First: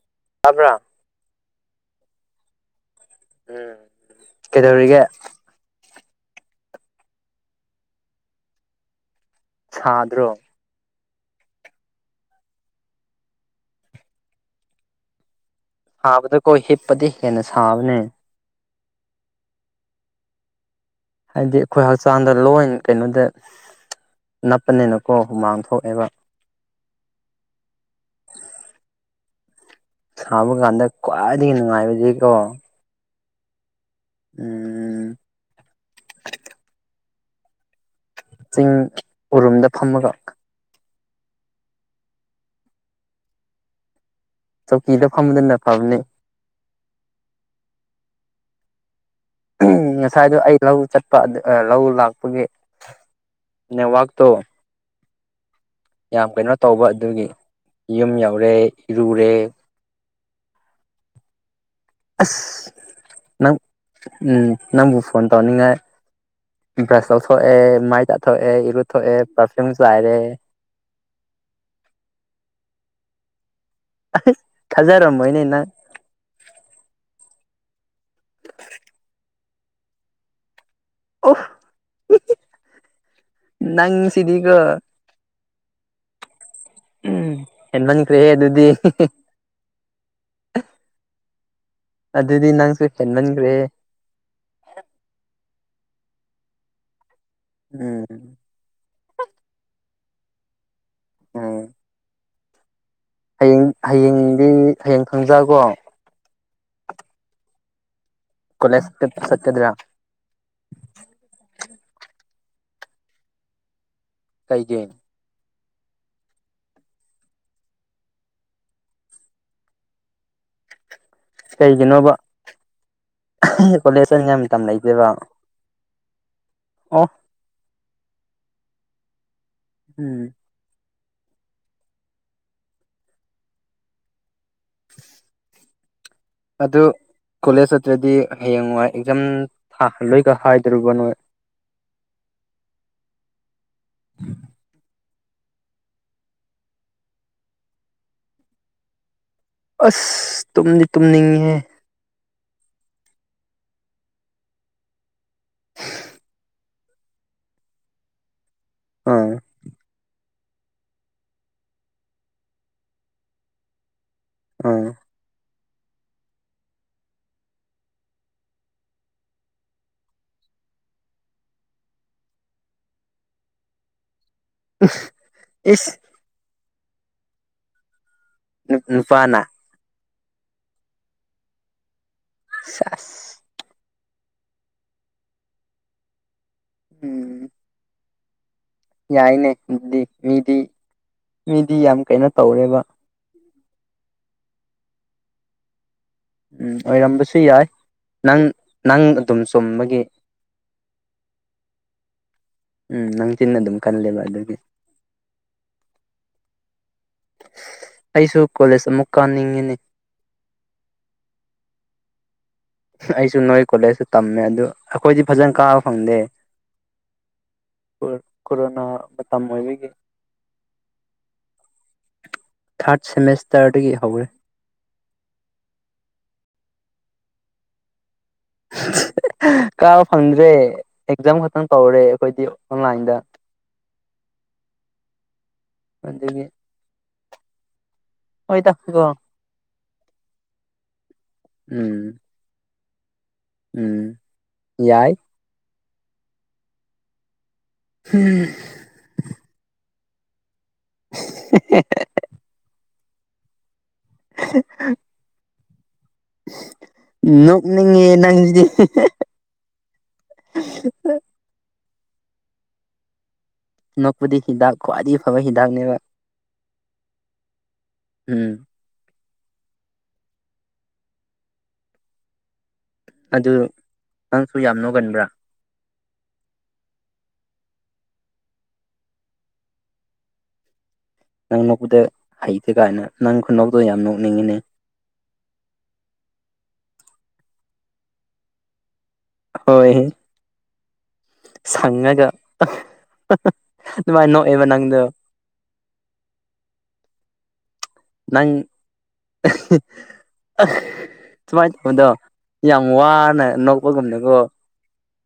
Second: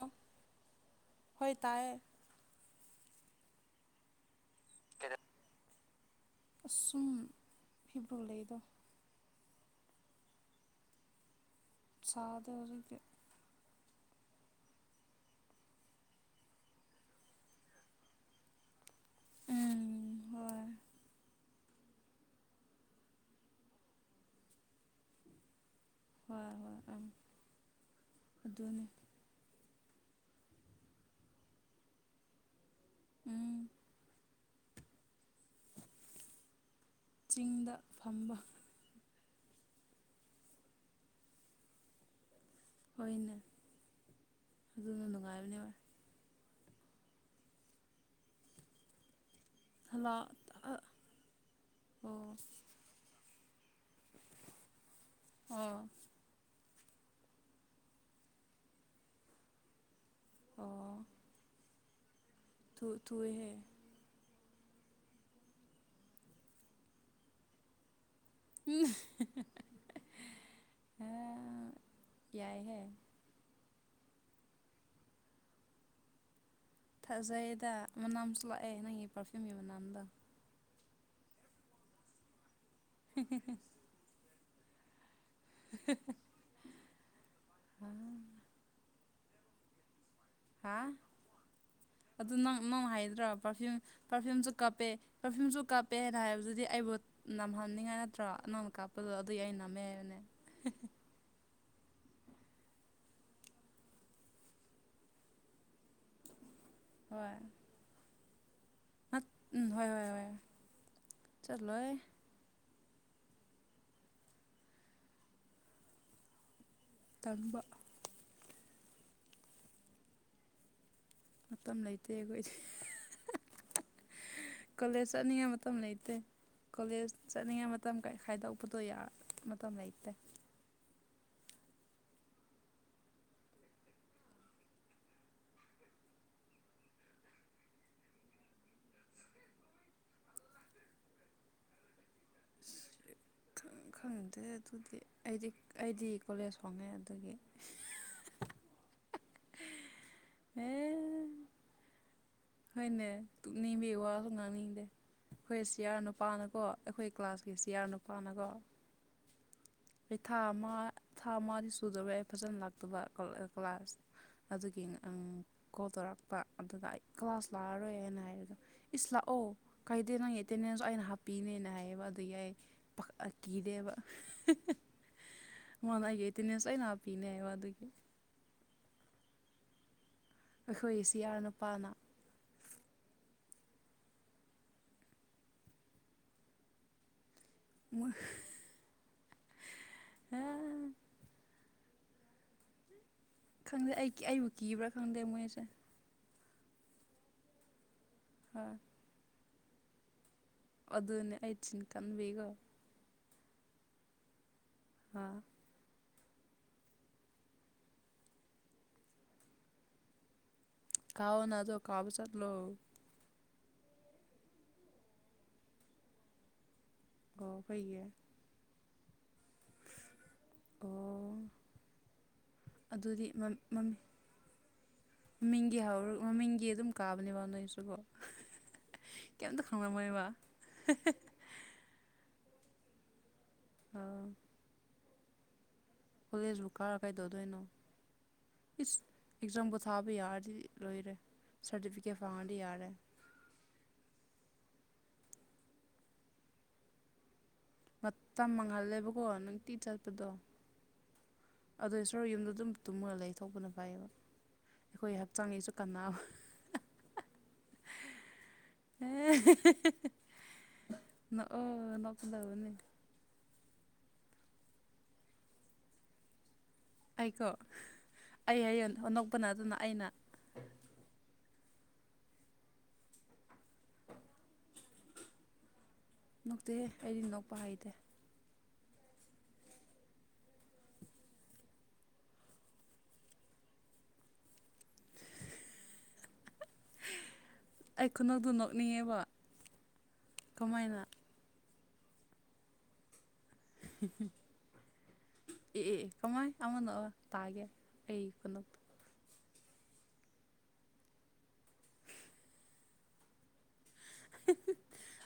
ꯑꯣ ꯇꯥꯕ꯭ꯔꯥ ꯍꯣꯏ ꯇꯥꯏ ꯎꯝ ꯀꯩꯗꯧꯒ ꯑꯁꯨꯝ ꯐꯤꯕ꯭ꯔꯣꯜ ꯂꯩꯗꯣ ꯁꯥꯗ꯭ꯔꯣ ꯁꯥꯗ ꯑꯣꯏꯔꯒꯤ ꯍꯥꯕꯗ ꯀꯣꯏ ꯍꯤꯞꯄꯗ ꯍꯦꯅ ꯁꯥꯥꯕꯅꯦ ꯎꯝ ꯍꯣꯏ ꯍꯥꯏꯗꯤ ꯑꯩꯈꯣꯏ ꯍꯛꯆꯥꯡꯗ ꯂꯣꯏ ꯀꯩꯅꯣꯗ ꯅꯞꯄꯅꯤꯅꯀꯣ ꯍꯨꯃꯥꯡ ꯊꯣꯛꯑꯦꯕ ꯍꯣꯏ ꯍꯣꯏ ꯑ ꯑꯗꯨꯅꯦ ꯁꯕ ꯀꯥꯟꯗ ꯈ꯭ꯋꯥꯏꯗꯒꯤꯅꯅꯨꯡꯉꯥꯏꯕꯗꯤꯀꯣ ꯎꯝ ꯎꯝ ꯆꯤꯡꯗ ꯐꯝꯕ ꯇꯤꯡ ꯎꯔꯨꯝꯗ ꯐꯝꯃꯒ ꯍꯣꯏꯅꯦ ꯑꯗꯨꯅ ꯆꯧꯀꯤꯗ ꯅꯨꯡꯉꯥꯏꯕꯅꯦ ꯐꯝꯕꯗꯨꯅ ꯍ ꯐꯕꯅꯤ ꯍꯜꯂꯣ ꯉꯁꯥꯏꯗꯣ ꯑꯩ ꯂꯧ ꯆꯠꯄ ꯂꯧ ꯑꯣ ꯂꯥꯛꯄꯒꯤ ꯅꯦꯠꯋꯥꯛꯇꯣ ꯑꯣ ꯌꯥꯝ ꯀꯩꯅꯣ ꯇꯧꯕ ꯑꯗꯨꯒꯤ ꯌꯨꯝ ꯌꯧꯔꯦ ꯏꯔꯨꯔꯦ ꯑꯣ ꯑꯁ ꯊꯨ ꯊꯨꯏꯍꯦ ꯅꯪ ꯎꯝ ꯅꯪꯕꯨ ꯐꯣꯟ ꯇꯧꯅꯤꯡꯉꯥꯏ ꯕ꯭ꯔꯁ ꯇꯧꯊꯣꯛꯑꯦ ꯃꯥꯏ ꯇꯥ ꯊꯣꯛꯑꯦ ꯏꯔꯨꯠ ꯊꯣꯛꯑꯦ ꯄꯔꯐ꯭ꯌꯨꯝ ꯆꯥꯏꯔꯦ ꯍꯦ ꯌꯥꯏꯍꯦ [unintelligible] ꯊꯥꯖꯔꯝꯃꯣꯏꯅꯦ ꯅꯪ ꯊꯥꯖꯩꯗ ꯃꯅꯥꯝꯁꯨ ꯂꯥꯛꯑꯦ ꯅꯪꯒꯤ ꯄꯥꯔꯐ꯭ꯌꯨꯝꯒꯤ ꯃꯅꯥꯝꯗꯣ ꯑꯣ [unintelligible] ꯅꯪꯁꯤꯗꯤꯀꯣ [unintelligible] ꯎꯝ ꯍꯟꯃꯟꯈ꯭ꯔꯦ ꯑꯗꯨꯗꯤ ꯍꯤꯍꯤ ꯍꯥ ꯑꯗꯨ ꯑꯗꯨꯗꯤ ꯅꯪ ꯅꯪꯁꯨ ꯅꯪ ꯍꯥꯏꯗ꯭ꯔꯣ ꯍꯦꯟꯃꯟꯈ꯭ꯔꯦꯍꯦ ꯄꯥꯔꯐꯤꯌꯨꯝ ꯄꯥꯔꯐ꯭ꯌꯨꯝꯁꯨ ꯀꯞꯄꯦ ꯄꯔꯐ꯭ꯌꯨꯝꯁꯨ ꯀꯥꯞꯄꯦꯅ ꯍꯥꯏꯕꯗꯨꯗꯤ ꯑꯩꯕꯨ ꯅꯝꯍꯟꯅꯤꯡꯉꯥꯏ ꯅꯠꯇ꯭ꯔꯣ ꯎꯝ ꯅꯉꯣꯟ ꯀꯥꯞ ꯄꯗꯣ ꯑꯗꯨꯏ ꯑꯩ ꯅꯝꯃꯦ ꯍꯥꯏꯝꯅꯦ [unintelligible] ꯎꯝ ꯍꯌꯦꯡ ꯍꯌꯦꯡꯗꯤ ꯍꯌꯦꯡ ꯈꯪꯖ ꯀꯣ ꯍꯣꯏ ꯀꯣꯂꯦꯖ ꯅꯠ ꯎꯝ ꯆꯠꯀꯗ꯭ꯔꯥ ꯍꯣꯏ ꯍꯣꯏ ꯍꯣꯏ ꯆꯠꯂꯣꯏ ꯀꯩꯒꯤ ꯇꯝꯕ ꯃꯇꯝ ꯂꯩꯇꯦ ꯀꯩꯒꯤꯅꯣꯕ ꯑꯩꯈꯣꯏꯗꯤ ꯀꯣꯂꯦꯖ ꯆꯠꯅꯤꯡꯉꯥꯏ ꯃꯇꯝ [unintelligible] ꯂꯩꯇꯦꯕ ꯀꯣꯂꯦꯁ ꯆꯠꯅꯤꯉꯥꯏ ꯃꯇꯝ ꯂꯩꯇꯦ ꯑꯣ ꯀꯣꯂꯦꯖ ꯆꯠꯅꯤꯡꯉꯩ ꯃꯇꯝ ꯀ ꯈꯥꯏꯗꯣꯛꯄꯗꯣ ꯌꯥ ꯃꯇꯝ ꯂꯩꯇꯦ ꯎꯝ [inaudible] ꯑꯗꯨ ꯀꯣꯂꯦꯖ ꯆꯠꯇ꯭ꯔꯗꯤ ꯍꯌꯦꯡꯋꯥꯏ ꯑꯦꯛꯖꯥꯝ ꯊꯥꯍꯜꯂꯣꯏꯒ ꯍꯥꯏꯗꯨꯔꯤꯕꯅꯣꯏ ꯈꯪꯗꯦ ꯑꯗꯨꯗꯤ ꯑꯩꯗꯤ ꯑꯩꯗꯤ ꯀꯣꯂꯦꯖ ꯍꯣꯡꯉꯦ ꯑꯗꯨꯒꯤ ꯑꯁ ꯑꯦ ꯇꯨꯝꯗꯤ ꯇꯨꯝꯅꯤꯡꯉꯦꯍꯦ ꯍꯣꯏꯅꯦ ꯇꯨꯞꯅꯤꯡꯕ ꯋꯥꯁꯨ ꯉꯥꯡꯅꯤꯡꯗꯦ ꯍꯣꯏꯔꯁꯨ ꯌꯥꯔ ꯅꯨꯄꯥꯅꯀꯣ ꯑꯩꯈꯣꯏ ꯀ꯭ꯂꯥꯁꯀꯤ ꯆꯤꯌꯥꯔ ꯅꯨꯄꯥꯅꯒꯣ ꯑꯪ ꯊꯥ ꯑꯃ ꯊꯥ ꯑꯃꯗꯤ ꯁꯨꯗꯧꯔꯦ ꯑꯩ ꯐꯖꯅ ꯂꯥꯛꯇꯕ ꯀꯣꯂꯦ ꯀ꯭ꯂꯥꯁ ꯑꯗꯨꯒꯤ ꯑꯥ ꯉ ꯑꯪ ꯀꯣꯜ ꯇꯧꯔꯛꯄ ꯑꯗꯨꯗ ꯑꯩ ꯀ꯭ꯂꯥꯁ ꯂꯥꯛꯑꯔꯣꯏꯅ ꯍꯥꯏꯔꯗꯣ ꯏꯁ ꯂꯥꯛꯑꯣ ꯀꯥꯏꯗꯦ ꯅꯪ ꯑꯦꯇꯦꯟꯗꯦꯟꯁ ꯑꯩꯅ ꯍꯥꯞꯄꯤꯅꯦꯅ ꯍꯥꯏꯌꯦꯕ ꯑꯗꯨ ꯌꯥꯏ ꯄ ꯑꯩ ꯀꯤꯗꯦꯕ ꯎ ꯃꯥꯟꯅ ꯑꯩꯒꯤ ꯑꯦꯇꯤꯅꯦꯁ ꯂꯣꯏꯅ ꯍꯥꯄꯤꯅꯦ ꯍꯥꯏꯕ ꯑꯗꯨꯒꯤ ꯅꯨ ꯅꯨꯄꯥꯅ ꯑꯩꯈꯣꯏ ꯁꯤꯌꯔ ꯅꯨꯄꯥꯅ ꯁꯦꯁ [unintelligible] ꯎꯝ [unintelligible] ꯌꯥꯏꯅꯦ ꯑꯗꯨꯗꯤ ꯃꯤꯗꯤ ꯃꯤꯗꯤ ꯌꯥꯝ ꯀꯩꯅꯣ ꯇꯧꯔꯦꯕ ꯈꯪꯗꯦ ꯑꯩ ꯑꯩꯕꯨ ꯀꯤꯕ꯭ꯔꯥ ꯈꯪꯗꯦ ꯃꯣꯏꯁꯦ ꯎꯝ ꯑꯣꯏꯔꯝꯕꯁꯨ ꯌꯥꯏ ꯅꯪ ꯍꯣꯏ ꯅꯪ ꯑꯗꯨꯝ ꯆꯨꯝꯕꯒꯤ ꯑꯗꯨꯅꯦ ꯑ ꯆꯤꯟ ꯀꯥꯟ ꯕꯒ ꯎꯝ ꯅꯪ ꯆꯤꯟꯅ ꯑꯗꯨꯝ ꯀꯜꯂꯦꯕ ꯑꯗꯨꯒꯤ ꯍꯥꯥ ꯑꯩꯁꯨ ꯀꯣꯂꯦꯖ ꯑꯃꯨꯛ ꯀꯥꯅꯤꯡꯉꯤꯅꯦ ꯀꯑꯣ ꯅ ꯑꯗꯨꯣ ꯀꯕꯨ ꯆꯠꯣ ꯑꯩꯁꯨ ꯅꯣꯏ ꯀꯣꯂꯦꯖꯇ ꯇꯝꯃꯦ ꯑꯗꯨ ꯑꯩꯈꯣꯏꯗꯤ ꯐꯖꯅ ꯀꯥꯕ ꯐꯪꯗꯦ ꯀ ꯐꯩꯒ ꯀꯣꯔꯣꯅꯥ ꯑꯣꯏꯕꯒꯤ ꯑꯣ ꯊꯥꯔꯠ ꯑꯗꯨꯗꯤꯃꯤ ꯁꯦꯃꯤꯁꯇꯔꯗꯒꯤ ꯍꯧꯔꯦ ꯃꯃꯤꯡꯒꯤ ꯍꯧꯔ ꯃꯃꯤꯡꯒꯤ ꯑꯗꯨꯝ ꯀꯥꯕꯅꯦꯕ ꯅꯣꯏꯁꯨꯕꯣ ꯀꯥꯕ ꯐꯪꯗ꯭ꯔꯦ ꯑꯦꯛꯖꯥꯝ ꯈꯛꯇꯪ ꯇꯧꯔꯦ ꯑꯩꯈꯣꯏꯗꯤ ꯑꯣꯟꯂꯥꯏꯟꯗ ꯑꯥ ꯑꯗꯨꯒꯤ ꯍꯣꯂꯦꯁꯨ ꯀꯥꯔ ꯀꯥꯏꯗꯧꯗꯣꯏꯅꯣ ꯍꯣꯏꯗ ꯀꯣ ꯏꯁꯤꯁ ꯑꯦꯛꯖꯥꯝ ꯄꯣꯊꯥꯕ ꯌꯥꯔꯗꯤ ꯂꯣꯏꯔꯦ ꯎꯝ ꯁꯥꯔꯇꯤꯐꯤꯀꯦꯠ ꯐꯪꯉꯗꯤ ꯌꯥꯔꯦ ꯎꯝ ꯌꯥꯏ ꯃꯇꯝ ꯃꯥꯡꯍꯜꯂꯦꯕꯀꯣ ꯅꯨꯡꯇꯤ ꯆꯠꯄꯗꯣ ꯑꯗꯨ ꯊ꯭ꯔꯣ ꯌꯨꯝꯗꯣ ꯑꯗꯨꯝ ꯇꯨꯝꯃꯒ ꯂꯩ ꯊꯣꯛꯄꯅ ꯐꯩꯌꯦꯕ [inaudible] ꯑꯩꯈꯣꯏ ꯍꯛꯆꯥꯡꯒꯤꯁꯨ ꯀꯥꯟ ꯅꯅꯤꯡꯉ ꯅꯪꯗꯤ ꯍ ꯅꯑꯣ ꯅꯄꯨꯗꯥꯕꯅꯤ ꯅꯣꯛꯄꯗꯤ ꯍꯤꯗꯥꯛ ꯈ꯭ꯋꯥꯏꯗꯒꯤ ꯐꯕ ꯍꯤꯗꯥꯛꯅꯦꯕ ꯑꯩꯀꯣ ꯎꯝ ꯑꯩ ꯍꯌꯦ ꯑꯅꯣꯛꯄꯅ ꯑꯗꯨꯅ ꯑꯩꯅ ꯑꯗꯨ ꯅꯪꯁꯨ ꯌꯥꯝ ꯅꯣꯒꯟꯕ꯭ꯔꯥ ꯅꯣꯛꯇꯦꯍꯦ ꯑꯩꯗꯤ ꯅꯣꯛꯄ ꯍꯩꯗꯦ ꯅꯪꯅꯧꯕꯗ ꯍꯩꯇꯦ ꯀꯥꯏꯅ ꯅꯪ ꯈꯨꯅꯧꯗꯣ ꯌꯥꯝ ꯅꯣꯛꯅꯤꯡꯉꯤꯅꯦ ꯑꯩ ꯈꯨꯅꯧꯗꯨ ꯅꯣꯛꯅꯤꯡꯉꯦꯕ ꯍꯣꯏ ꯀꯃꯥꯏꯅ ꯁꯪꯉꯒ ꯑꯗꯨꯃꯥꯏꯅ ꯅꯣꯛꯑꯦꯕ ꯅꯪꯗꯣ ꯑꯦ ꯀꯃꯥꯏ ꯑꯃꯅ ꯇꯥꯒꯦ ꯑꯩ ꯅꯪ ꯈꯨꯅꯣꯛ ꯁꯨꯃꯥꯏꯅ ꯇꯧꯕꯗꯣ ꯌꯥꯝ ꯋꯥꯅ ꯅ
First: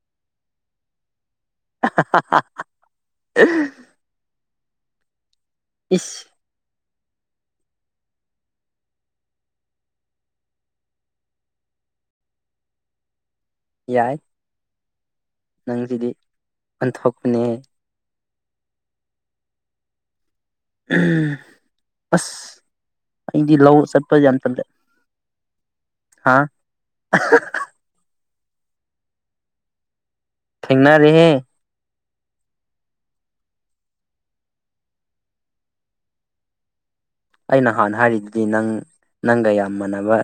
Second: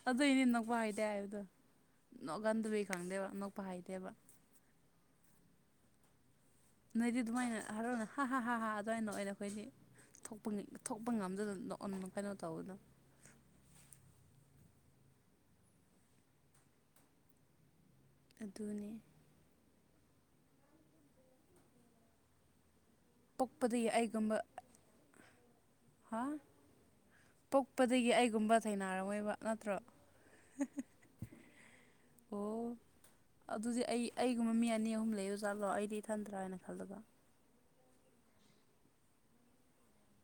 ꯑꯗꯨ ꯏꯅꯦ ꯅꯣꯛꯄ ꯍꯥꯏꯗꯦ ꯍꯥꯏꯕꯗꯣ ꯅꯒꯟꯗꯕ ꯈꯪꯗꯦꯕ ꯑꯅꯣꯛꯄ ꯍꯩꯇꯦꯕ ꯏꯁꯁ ꯅꯣꯏꯗꯤ ꯑꯗꯨꯃꯥꯏꯅ ꯍꯔꯥꯎꯅ ꯍꯥ ꯍꯥ ꯑꯗꯨꯃꯥꯏꯅ ꯑꯣꯏꯅꯔꯦ ꯑꯩꯈꯣꯏꯗꯤ ꯊꯣꯛꯄ ꯉꯝꯗꯗꯅ ꯀꯩꯅꯣ ꯇꯧꯕꯅ ꯌꯥꯏ ꯅꯪꯁꯤꯗꯤ ꯑꯣꯟꯊꯣꯛꯄꯅꯦ ꯑꯗꯨꯅꯤ ꯑꯁ ꯑꯩꯗꯤ ꯂꯧ ꯄꯣꯛꯄꯗꯒꯤ ꯆꯠꯄ ꯌꯥꯝ ꯑꯩꯒꯨꯝꯕ ꯆꯟꯖꯦ ꯍꯥ ꯄꯣꯛꯄꯗꯒꯤ ꯑꯩꯒꯨꯝꯕ ꯊꯦꯡꯅꯔꯝꯉꯣꯏꯕ ꯅꯠꯇ꯭ꯔꯣ ꯊꯦꯡꯅꯔꯤꯍꯦ ꯑꯣ ꯑꯗꯨꯗꯤ ꯑꯩ ꯑꯩꯒꯨꯝꯕ ꯃꯤ ꯑꯅꯤ ꯑꯍꯨꯝ ꯂꯩ ꯑꯣꯖꯥꯠꯂꯣ ꯑꯩꯗꯤ ꯏꯊꯟꯗ꯭ꯔꯥ ꯍꯥꯏꯅ ꯈꯜꯂꯒ ꯑꯩꯅ ꯍꯥꯟꯅ ꯍꯥꯏꯔꯤꯗꯨꯗꯤ ꯅꯪ ꯅꯪꯒ ꯌꯥꯝ ꯃꯥꯟꯅꯕ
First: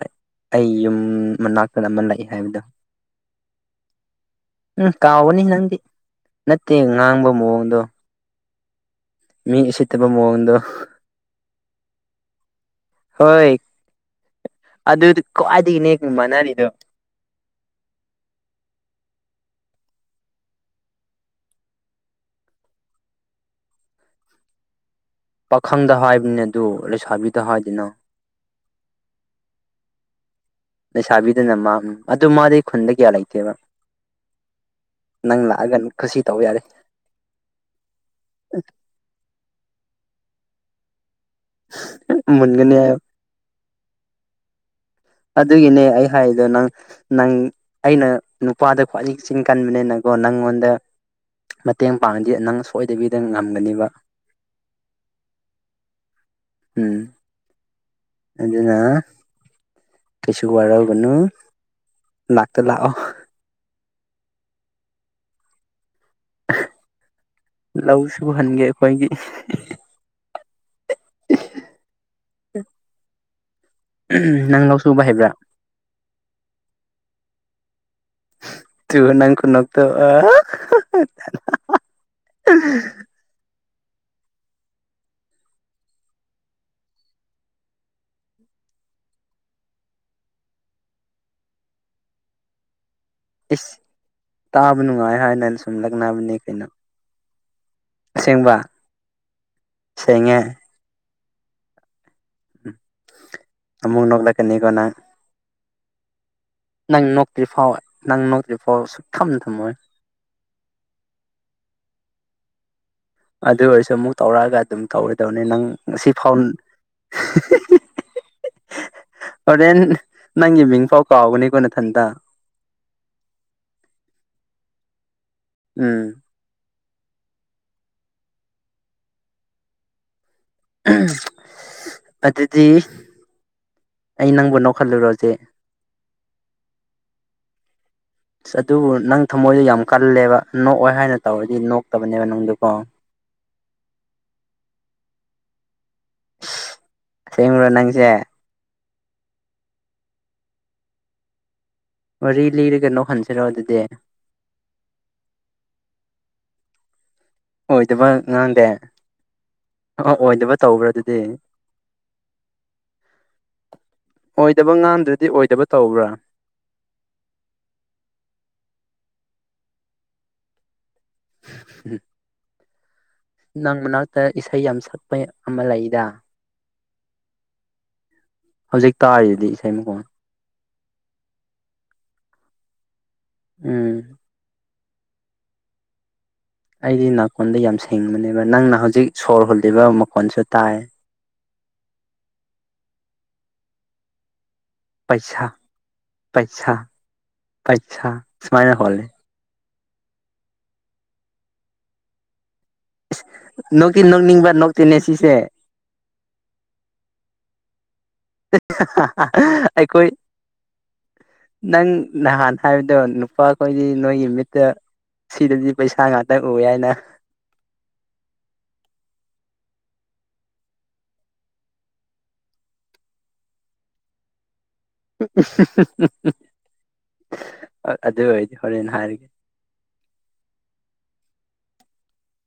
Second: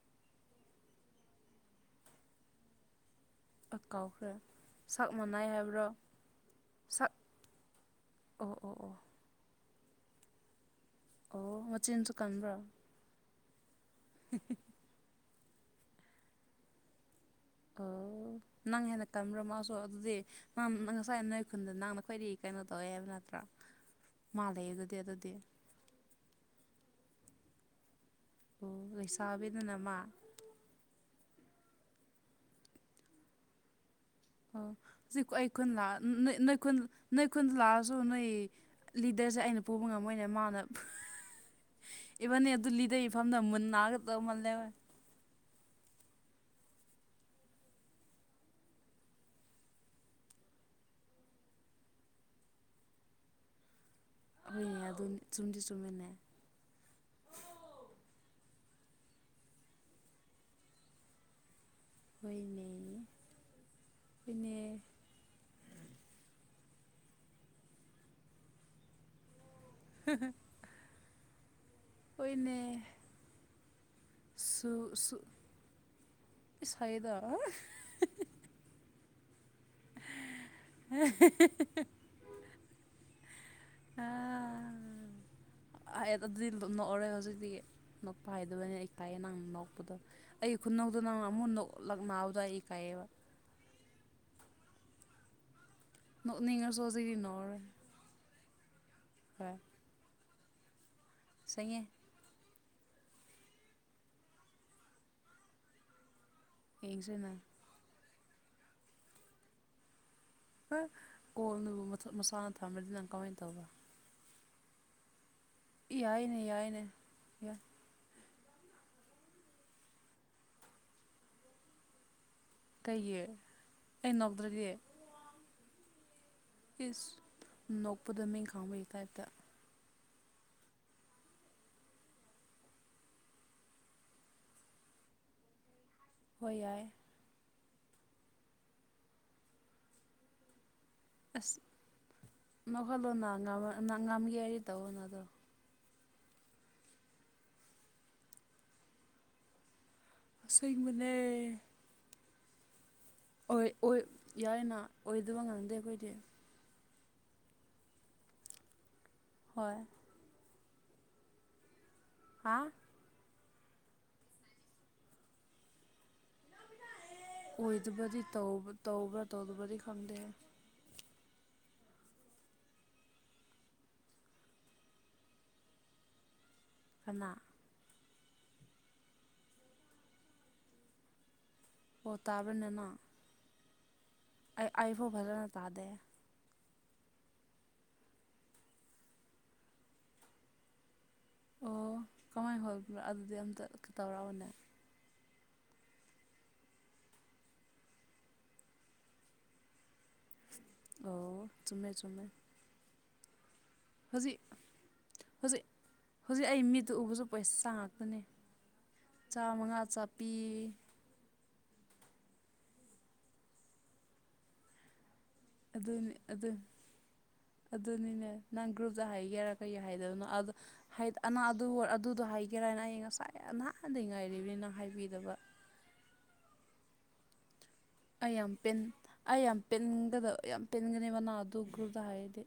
ꯑꯩ ꯌꯨꯝ ꯃꯅꯥꯛꯇ ꯑꯃ ꯂꯥꯛꯑꯦ ꯍꯥꯏꯕꯗꯣ ꯀꯥꯎꯈ꯭ꯔꯦ ꯎꯝ ꯁꯛ ꯀꯥꯎꯒꯅꯤ ꯃꯅꯥꯏ ꯅꯪꯗꯤ ꯍꯥꯏꯕ꯭ꯔꯣ ꯅꯠꯇꯦ ꯁꯛ ꯉꯥꯡꯕ ꯃꯑꯣꯡꯗꯣ ꯑꯣ ꯑꯣ ꯑꯣ ꯃꯤ ꯎꯁꯤꯠꯇꯕ ꯃꯑꯣꯡꯗꯣ ꯑꯣ ꯃꯆꯤꯟꯁꯨ ꯀꯟꯕ꯭ꯔꯥ ꯍꯣꯏ ꯑꯗꯨꯗꯤ ꯈ꯭ꯋꯥꯏꯗꯒꯤ ꯅꯦ ꯃꯥꯟꯅꯔꯤꯗꯣ ꯑꯣ ꯅꯪ ꯍꯦꯟꯅ ꯇꯟꯕ꯭ꯔ ꯃꯥꯁꯨ ꯑꯗꯨꯗꯤ ꯅꯪ ꯅ ꯉꯁꯥꯏ ꯅꯣꯏ ꯈꯨꯟꯗ ꯅꯪꯅ ꯈ꯭ꯋꯥꯏꯗꯩ ꯀꯩꯅꯣ ꯇꯧꯋꯦ ꯍꯥꯏꯕ ꯅꯠꯇ꯭ꯔꯥ ꯃꯥ ꯂꯩ ꯑꯗꯨꯗꯤ ꯑꯗꯨꯗꯤ ꯄꯥꯈꯪꯗ ꯍꯥꯏꯕꯅꯦ ꯑꯗꯨ ꯂꯩꯁꯥꯕꯤꯗ ꯍꯥꯏꯗꯦꯅ ꯎ ꯂꯩꯁꯥꯕꯤꯗꯅ ꯃꯥ ꯂꯩꯁꯥꯕꯤꯗꯅ ꯃꯥ ꯎꯝ ꯑꯗꯨ ꯃꯥꯗꯤ ꯈꯨꯟꯗ ꯀꯌꯥ ꯂꯩꯇꯦꯕ ꯑꯣ ꯖꯤꯛ ꯀꯣ ꯅꯪ ꯑꯩ ꯈꯨꯟ ꯂꯥꯛꯑꯒ ꯂꯥꯛ ꯈꯨꯁꯤ ꯅꯣꯏ ꯇꯧꯕ ꯅꯣꯏ ꯌꯥꯔꯦ ꯈꯨꯟ ꯅꯣꯏ ꯈꯨꯟꯗ ꯂꯥꯛꯑꯁꯨ ꯅꯣꯏ ꯂꯤꯗꯔꯁꯦ ꯑꯩꯅ ꯄꯨꯕ ꯉꯝꯃꯣꯏꯅꯦ ꯃꯥꯅ ꯏꯕꯅꯤ ꯑꯗꯨ ꯃꯨꯟꯒꯅꯤ ꯂꯤꯗ ꯍꯥꯏꯌꯣ ꯏꯐꯝꯗ ꯃꯨꯟꯅꯒꯗꯧ ꯃꯥꯜꯂꯦꯕ ꯑꯗꯨꯒꯤꯅꯦ ꯑꯩ ꯍꯥꯏꯗꯣ ꯅꯪ ꯅꯪ ꯑꯩꯅ ꯅꯨꯄꯥꯗ ꯈ꯭ꯋꯥꯏꯗꯒꯤ ꯆꯤꯟ ꯀꯟꯕꯅꯤꯅꯀꯣ ꯅꯪꯉꯣꯟꯗ ꯃꯇꯦꯡ ꯄꯥꯡꯉꯗꯤ ꯅꯪꯅ ꯁꯣꯏꯗꯕꯤꯗ ꯉꯝꯒꯅꯤꯕ ꯍꯣꯏꯅꯦ ꯑꯗꯨꯅꯤ ꯆꯨꯝꯗꯤ ꯆꯨꯝꯃꯤꯅꯦ ꯎꯝ ꯑꯗꯨꯅ ꯀꯩꯁꯨ ꯋꯥꯔꯧꯒꯅꯨ ꯂꯥꯛꯇ ꯂꯥꯛꯑꯣ ꯍꯣꯏꯅꯦ ꯐꯣꯏꯅꯦ ꯑꯍ ꯂꯧ ꯁꯨꯍꯟꯒꯦ ꯑꯩꯈꯣꯏꯒꯤ ꯍ ꯍ ꯍꯣꯏꯅꯦ ꯅꯪ ꯁꯨ ꯂꯧ ꯁꯨꯕ ꯁꯨ ꯍꯩꯕ꯭ꯔꯥ ꯄꯩꯁꯥꯏꯗ ꯇꯨꯏꯕ ꯅꯪ ꯈꯨꯅꯣꯛꯇꯨ ꯑ ꯍꯍ ꯍ ꯍꯥ ꯍꯥ ꯑꯥ ꯑ ꯍꯥꯏ ꯑꯗꯨꯗꯤ ꯂꯨ ꯅꯣꯛꯑꯔꯣꯏ ꯍꯧꯖꯤꯛꯇꯒꯤ ꯅꯣꯛꯄ ꯍꯥꯏꯗꯕꯅꯦ ꯑꯩ ꯇꯥꯏꯑꯦ ꯅꯪ ꯅꯣꯛꯄꯗꯣ ꯑꯩꯒꯤ ꯈꯨꯅꯣꯛꯇꯨ ꯅꯪꯅ ꯑꯃꯨ ꯅꯣꯛ ꯂꯛꯅꯥꯕꯗꯣ ꯑꯩ ꯏꯀꯥꯏꯌꯦꯕ ꯏꯁ ꯇꯥꯕ ꯅꯨꯡꯉꯥꯏ ꯍꯥꯏꯅꯁꯨ ꯁꯨꯝ ꯂꯥꯛꯅꯕ ꯅꯣꯛꯅꯤꯡꯉꯁꯨ ꯍꯧꯖꯤꯛꯗꯤ ꯅꯣꯛꯑꯔꯣꯏ ꯑꯁꯦꯡꯕ ꯍꯣꯏ ꯁꯦꯡꯉꯦ ꯁꯦꯡꯉꯦ ꯑꯃꯨꯛ ꯅꯣꯛꯂꯛꯀꯅꯤꯀꯣ ꯅꯪ ꯅꯪ ꯅꯣꯛꯇ꯭ꯔꯤ ꯐꯥꯎ ꯅꯪ ꯅꯣꯛꯇ꯭ꯔꯤ ꯐꯥꯎ ꯁꯨꯛ ꯊꯝ ꯊꯝꯃꯣꯏ ꯍ ꯀꯣꯜꯅꯕꯨ ꯃꯊꯛ ꯃꯁꯥꯟ ꯊꯝꯔꯗꯤ ꯅꯪ ꯀꯃꯥꯏ ꯑꯗꯨ ꯑꯣꯏꯔꯁꯨ ꯑꯃꯨꯛ ꯇꯧꯔꯛꯑꯒ ꯑꯗꯨꯝ ꯇꯧꯔꯗꯕꯅꯤ ꯅꯪ ꯁꯤ ꯌꯥꯏꯅꯦ ꯐꯥꯎꯟ ꯍꯦ ꯌꯥꯏꯅꯦ ꯌꯥꯏ ꯍꯦ ꯍꯤ ꯍꯤ ꯍ ꯍ ꯍꯣꯔꯦꯟ ꯅꯪꯒꯤ ꯃꯤꯡꯐꯥꯎ ꯀꯥꯎꯒꯅꯤꯀꯣ ꯅꯊꯟꯇ ꯀꯩꯒꯤ ꯑꯩ ꯅꯣꯛꯇ꯭ꯔꯗꯤ ꯎꯝ ꯏꯁ ꯅꯣꯛꯄꯗ ꯃꯤꯡ ꯈꯥꯡꯕꯩ ꯇꯥꯏꯞꯇ ꯎꯝ ꯁꯁ ꯑꯗꯨꯗꯤ ꯑꯩ ꯅꯪꯕꯨ ꯅꯣꯛꯍꯜꯂꯨꯔꯣ ꯍꯧꯖꯤꯛ ꯍꯣꯏ ꯌꯥꯏ ꯑꯁ ꯑꯗꯨꯕꯨ ꯅꯪ ꯊꯃꯣꯏꯗꯣ ꯌꯥꯝ ꯀꯜꯂꯦꯕ ꯅꯣꯛꯑꯣ ꯍꯥꯏꯅ ꯇꯧꯔꯗꯤ ꯅꯣꯛꯇꯕꯅꯦꯕ ꯅꯪꯗꯨꯀꯣ ꯂꯧꯁꯤꯟꯕ ꯉꯝꯗꯕ ꯅ ꯉꯝꯒꯦ ꯍꯥꯏꯔꯗꯤ ꯇꯧꯋꯣꯅ ꯑꯗꯣ ꯑꯁꯦꯡꯕꯔꯣ ꯅꯪꯁꯦ ꯑꯁꯦꯡꯕꯅꯦ ꯃꯔꯤ ꯂꯤꯔꯒ ꯅꯣꯛꯍꯟꯁꯦ ꯑꯣꯏ ꯑꯣꯏ ꯌꯥꯔꯦꯅ ꯑꯣꯏꯗꯕ ꯉꯡꯗꯦ ꯑꯩꯈꯣꯏꯗꯤ ꯑꯣꯏꯗꯕ ꯉꯥꯡꯗꯦ ꯍꯣꯏ ꯑ ꯑꯣꯏꯗꯕ ꯇꯧꯕ꯭ꯔꯥ ꯑꯗꯨꯗꯤ ꯍꯥꯥ ꯑꯣꯏꯗꯕ ꯉꯥꯟꯗ꯭ꯔꯗꯤ ꯑꯣꯏꯗꯕ ꯇꯧꯕ꯭ꯔꯥ ꯑꯣꯏꯗꯕꯗꯤ ꯇꯧꯕ꯭ꯔꯥ ꯇꯧꯗꯕꯗꯤ ꯈꯪꯗꯦ ꯎꯝ ꯅꯪ ꯃꯅꯥꯛꯇ ꯏꯁꯩ ꯌꯥꯝ ꯁꯛꯄ ꯑꯃ ꯂꯩꯗ ꯀꯅꯥ ꯍꯧꯖꯤꯛ ꯇꯥꯔꯤꯁꯤꯗꯤ ꯏꯁꯩ ꯃꯈꯣꯟ ꯄꯣ ꯇꯥꯕꯅꯤꯅ ꯎꯝ ꯑꯩ ꯐꯣꯟ ꯐꯖꯅ ꯇꯥꯗꯦ ꯑꯩꯗꯤ ꯅꯥꯀꯣꯟꯗ ꯌꯥꯝ ꯁꯦꯡꯕꯅꯦꯕ ꯅꯪꯅ ꯍꯧꯖꯤꯛ ꯁꯣꯔ ꯍꯨꯜꯂꯤꯕ ꯃꯀꯣꯟꯁꯨ ꯇꯥꯏ ꯑꯣ ꯀꯃꯥꯏꯅ ꯍꯣꯕꯅꯣ ꯑꯗꯨꯗꯤ ꯑꯝꯇ ꯇꯧꯔꯛꯑꯣꯅꯦ ꯄꯩꯁꯥ ꯄꯩꯁꯥ ꯄꯩꯁꯥ ꯁꯨꯃꯥꯏꯅ ꯍꯣꯟꯂꯦ ꯑꯣ ꯆꯨꯝꯃꯦ ꯆꯨꯝꯃꯦ ꯅꯣꯛꯇꯤ ꯍꯧꯖꯤꯛ ꯅꯣꯛꯅꯤꯡꯕ ꯅꯣꯛꯇꯦꯅꯦ ꯁꯤꯁꯦ ꯍꯧꯖꯤꯛ ꯍꯧꯖꯤꯛ ꯑꯩ ꯃꯤꯠꯇ ꯎꯕꯁꯨ ꯄꯩꯁ ꯉꯛꯇꯅꯦ ꯑꯩꯈꯣꯏ ꯅꯪ ꯅꯍꯥꯟ ꯍꯥꯏꯕꯗꯣ ꯅꯨꯄꯥꯈꯣꯏꯗꯤ ꯅꯣꯏꯒꯤ ꯃꯤꯠꯇ ꯁꯤꯗꯗꯤ ꯄꯩꯁꯥ ꯑꯗꯨꯅꯤ ꯉꯥꯛꯇꯪ ꯑꯗꯨ ꯎꯏ ꯍꯥꯏꯅ ꯑꯗꯨꯅꯤꯅꯦ ꯅꯪ ꯒ꯭ꯔꯨꯞꯇ ꯍꯥꯏꯒꯦꯔꯥ ꯀꯩ ꯍꯥꯏꯗꯕꯅꯣ ꯑꯗꯣ ꯑ ꯑꯗꯨꯗꯣ ꯍꯥꯏꯒꯦꯔꯥ ꯍꯥꯏꯅ ꯑꯩ ꯉꯁꯥꯏ ꯅꯍꯥꯟꯗ ꯉꯥꯏꯔꯤꯕꯅꯤꯅ ꯍꯥꯏꯕꯤ ꯑꯗꯨ ꯑꯣꯏꯔꯗꯤ ꯍꯣꯔꯦꯟ ꯍꯥꯏꯔꯒꯦ ꯄꯦꯟꯒꯗꯕ ꯌꯥꯝ ꯄꯦꯟꯒꯅꯤ ꯅꯪꯅ ꯑꯗꯨ ꯒ꯭ꯔꯨꯗ ꯍꯥꯏꯗꯤ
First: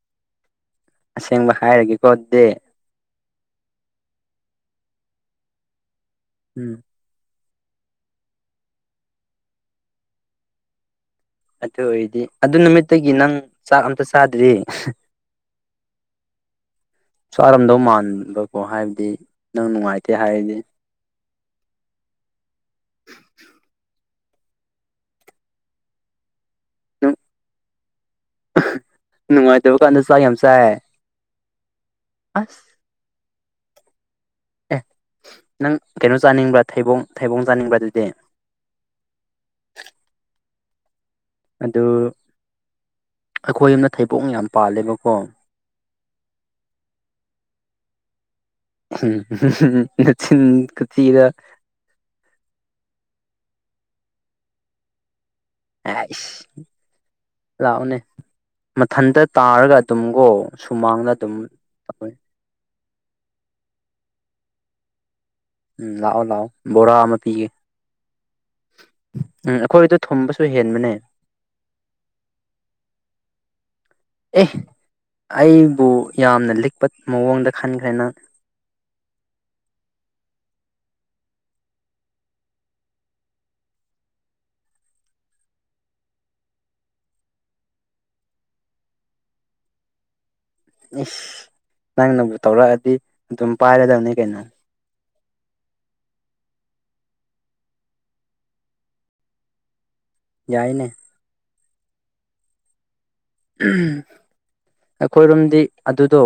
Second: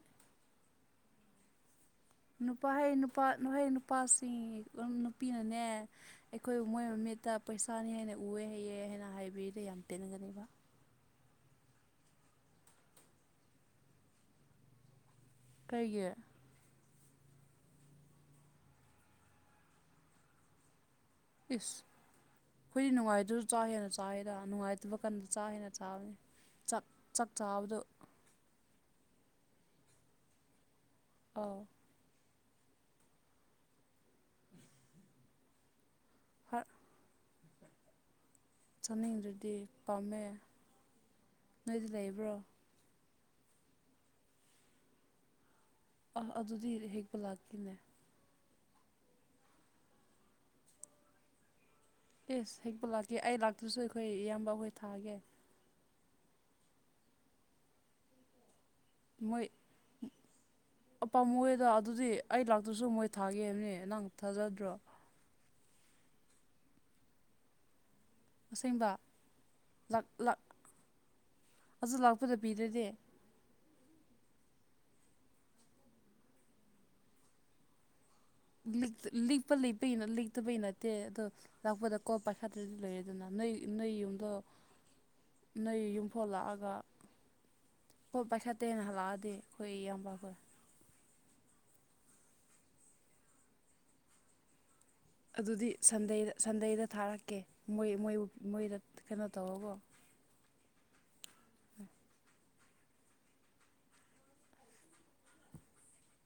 ꯑꯁꯦꯡꯕ ꯍꯥꯏꯔꯒꯦ ꯅꯨꯄꯥ ꯅꯨꯄꯥ ꯅꯨꯄꯥꯍꯩ ꯅꯨꯄꯥꯁꯤꯡ ꯅꯨꯄꯤꯅꯅꯦ ꯑꯩꯈꯣꯏꯕꯨ ꯎꯝ ꯃꯣꯏ ꯃꯃꯤꯠꯇ ꯄꯩꯁꯥꯅꯤ ꯍꯥꯏꯅ ꯎꯑꯦ ꯍꯥꯏꯅ ꯍꯥꯏꯕꯤꯗꯤ ꯌꯥꯝ ꯄꯦꯟꯅꯒꯅꯦꯕ ꯑꯗꯨ ꯑꯣꯏꯔꯗꯤ ꯑꯗꯨ ꯅꯨꯃꯤꯠꯇꯒꯤ ꯅꯪ ꯆꯥꯛ ꯑꯝꯇ ꯆꯥꯗ꯭ꯔꯤ ꯀꯩꯒꯤ ꯆꯔꯝꯗꯧ ꯃꯥꯟꯕꯀꯣ ꯍꯥꯏꯕꯗꯤ ꯅꯪ ꯅꯨꯡꯉꯥꯏꯇꯦ ꯍꯥꯏꯔꯗꯤ ꯏꯁ ꯑꯩꯈꯣꯏꯗꯤ ꯅꯨꯡꯉꯥꯏꯗꯨꯁꯨ ꯆꯥꯛ ꯍꯦꯟꯅ ꯆꯥꯏꯗ ꯅꯨꯡꯉꯥꯏꯇꯕ ꯀꯥꯟꯗ ꯆꯥꯛ ꯍꯦꯟꯅ ꯆꯥꯕꯅꯤ ꯆꯥꯛ ꯆꯥꯛ ꯆꯥꯕꯗꯣ ꯅꯨꯡꯉꯥꯏꯇꯕ ꯀꯥꯟꯗ ꯆꯥꯛ ꯌꯥꯝ ꯆꯥꯏ ꯑꯥꯎ ꯑꯁ ꯑꯦ ꯅꯪ ꯀꯩꯅꯣ ꯍꯥ ꯆꯥꯅꯤꯡꯕ꯭ꯔꯥ ꯊꯩꯕꯣꯡ ꯊꯩꯕꯣꯡ ꯆꯥꯅꯤꯡꯕ꯭ꯔꯥ ꯑꯗꯨꯗꯤ ꯆꯥꯅꯤꯡꯗꯔꯗꯤ ꯄꯥꯝꯃꯦ ꯑꯗꯨ ꯅꯣꯏꯗꯤ ꯂꯩꯕ꯭ꯔꯣ ꯑꯩꯈꯣꯏ ꯑꯃꯅ ꯊꯩꯕꯣꯛ ꯌꯥꯝ ꯄꯥꯜꯂꯦꯕꯀꯣ ꯑ ꯑꯗꯨꯗꯤ ꯍꯦꯛꯄ ꯂꯥꯛꯀꯦꯅꯦ ꯎꯝ ꯆꯤꯟ ꯊꯤꯔ ꯌꯦꯁ ꯍꯦꯛꯄ ꯂꯥꯛꯀꯦ ꯑꯩ ꯂꯥꯛꯇ꯭ꯔꯁꯨ ꯑꯩꯈꯣꯏ ꯏꯌꯥꯝꯕ ꯑꯩꯈꯣꯏ ꯊꯥꯒꯦ ꯑ ꯂꯛꯑꯣꯅꯦ ꯃꯊꯟꯇ ꯃꯣꯏ ꯇꯥꯔꯒ ꯑꯗꯨꯝꯒꯣ ꯁꯨꯃꯥꯡꯗ ꯑꯗꯨꯝ ꯄꯥꯝꯃꯣꯏꯗ ꯑꯗꯨꯗꯤ ꯇꯧꯋꯦ ꯑꯩ ꯂꯥꯛꯇꯁꯨ ꯃꯣꯏ ꯊꯥꯒꯦ ꯍꯥꯏꯕꯅꯦ ꯅꯪ ꯊꯥꯖꯗ꯭ꯔꯣ ꯎꯝ ꯂꯥꯛꯑꯣ ꯂꯥꯛꯑꯣ ꯕꯣꯔꯥ ꯑꯃ ꯄꯤꯒꯦ ꯑꯁꯦꯡꯕ ꯎꯝ ꯑꯩꯈꯣꯏꯗꯣ ꯊꯨꯝꯕꯁꯨ ꯍꯦꯟꯕꯅꯦ ꯑꯗꯨ ꯂꯥꯛꯄꯗ ꯄꯤꯗꯗꯤ ꯑꯦ ꯑꯩꯕꯨ ꯌꯥꯝꯅ ꯂꯤꯛꯄ ꯃꯑꯣꯡꯗ ꯈꯟꯈ꯭ꯔꯦꯅ ꯂꯤꯛꯄꯄ ꯂꯤꯛꯇꯕꯩ ꯅꯠꯇꯦ ꯑꯗꯣ ꯂꯥꯛꯄꯗꯀꯣ ꯄꯩꯁꯥꯗꯨꯗꯤ ꯂꯩꯔꯦ ꯑꯗꯨꯅ ꯅꯣꯏ ꯅꯣꯏ ꯌꯨꯝꯗꯣ ꯅꯣꯏ ꯌꯨꯝꯐꯥꯎ ꯂꯥꯛꯑꯒ ꯍꯣꯏ ꯄꯥꯏꯈꯥꯠꯇꯦꯅ ꯍꯜꯂꯛꯑꯗꯤ ꯑꯩꯈꯣꯏ ꯏꯌꯥꯝꯕꯈꯣꯏ ꯏꯁ ꯅꯪꯅꯕꯨ ꯇꯧꯔꯛꯑꯗꯤ ꯑꯗꯨꯝ ꯄꯥꯏꯔꯗꯕꯅꯤ ꯀꯩꯅꯣ ꯑꯗꯨꯗꯤ ꯁꯟꯗꯦꯗ ꯁꯟꯗꯦꯗ ꯊꯥꯔꯛꯀꯦ ꯃꯣꯏ ꯃꯣꯏꯕꯨ ꯃꯣꯏꯗ ꯀꯩꯅꯣ ꯇꯧꯔꯒꯣ ꯌꯥꯏꯅꯦ ꯎꯝ ꯑꯩꯈꯣꯏꯔꯣꯝꯗꯤ ꯑꯗꯨꯗꯣ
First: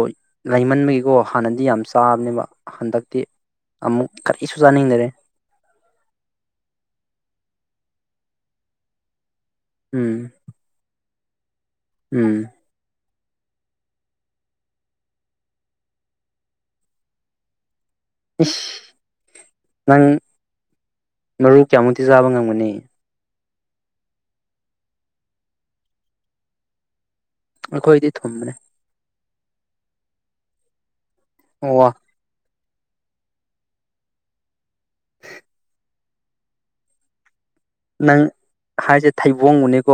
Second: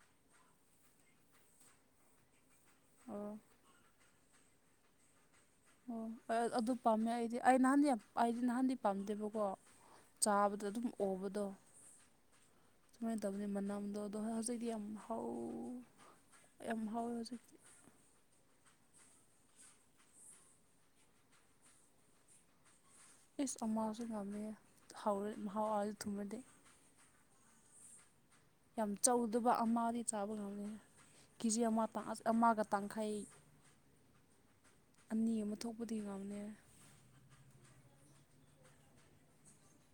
ꯂꯩꯃꯟꯕꯒꯤꯀꯣ ꯍꯥꯟꯅꯗꯤ ꯌꯥꯝ ꯆꯥꯕꯅꯦꯕ ꯍꯟꯗꯛꯇꯤ ꯑꯣ ꯑꯃꯨꯛ ꯀꯔꯤꯁꯨ ꯆꯥꯅꯤꯡꯗꯔꯦ ꯑꯣ ꯑꯗꯨ ꯄꯥꯝꯃꯦ ꯑꯩꯗꯤ ꯑꯩ ꯅꯍꯥꯟꯗꯤ ꯑꯩꯗꯤ ꯅꯍꯥꯟꯗꯤ ꯄꯥꯝꯗꯦꯕꯀꯣ ꯎꯝ ꯆꯥꯕꯗ ꯑꯗꯨꯝ ꯑꯣꯕꯗꯣ ꯎꯝ ꯁꯨꯃꯥꯏꯅ ꯇꯧꯅꯤ ꯃꯅꯝꯗꯣ ꯑꯗꯣ ꯍꯧꯖꯤꯛꯇꯤ ꯌꯥꯝ ꯍꯥꯎ ꯌꯥꯝ ꯍꯥꯎꯋꯦ ꯍꯧꯖꯤꯛꯇꯤ ꯏꯁ ꯅꯪ ꯃꯔꯨ ꯀꯌꯥꯃꯨꯛꯇꯤ ꯆꯥꯕ ꯉꯝꯒꯅꯤ ꯏꯁ ꯑꯃꯁꯨ ꯉꯝꯃꯦ ꯃꯍꯥꯎꯁꯨ ꯊꯨꯝꯃꯗ ꯑꯩꯈꯣꯏꯗꯤ ꯊꯨꯝꯕꯅꯦ ꯌꯥꯝ ꯆꯥꯎꯗꯕ ꯑꯃ ꯆꯥꯕ ꯉꯝꯃꯤ ꯀꯦꯖꯤ ꯑꯣ ꯑꯃ ꯑꯃꯒ ꯇꯥꯡꯈꯩ ꯑꯅꯤ ꯑꯃ ꯊꯣꯛꯄꯗꯤ ꯉꯝꯅꯦ ꯅꯪ ꯍꯥꯏꯁꯦ ꯊꯩꯕꯣꯡꯕꯨꯅꯦꯀꯣ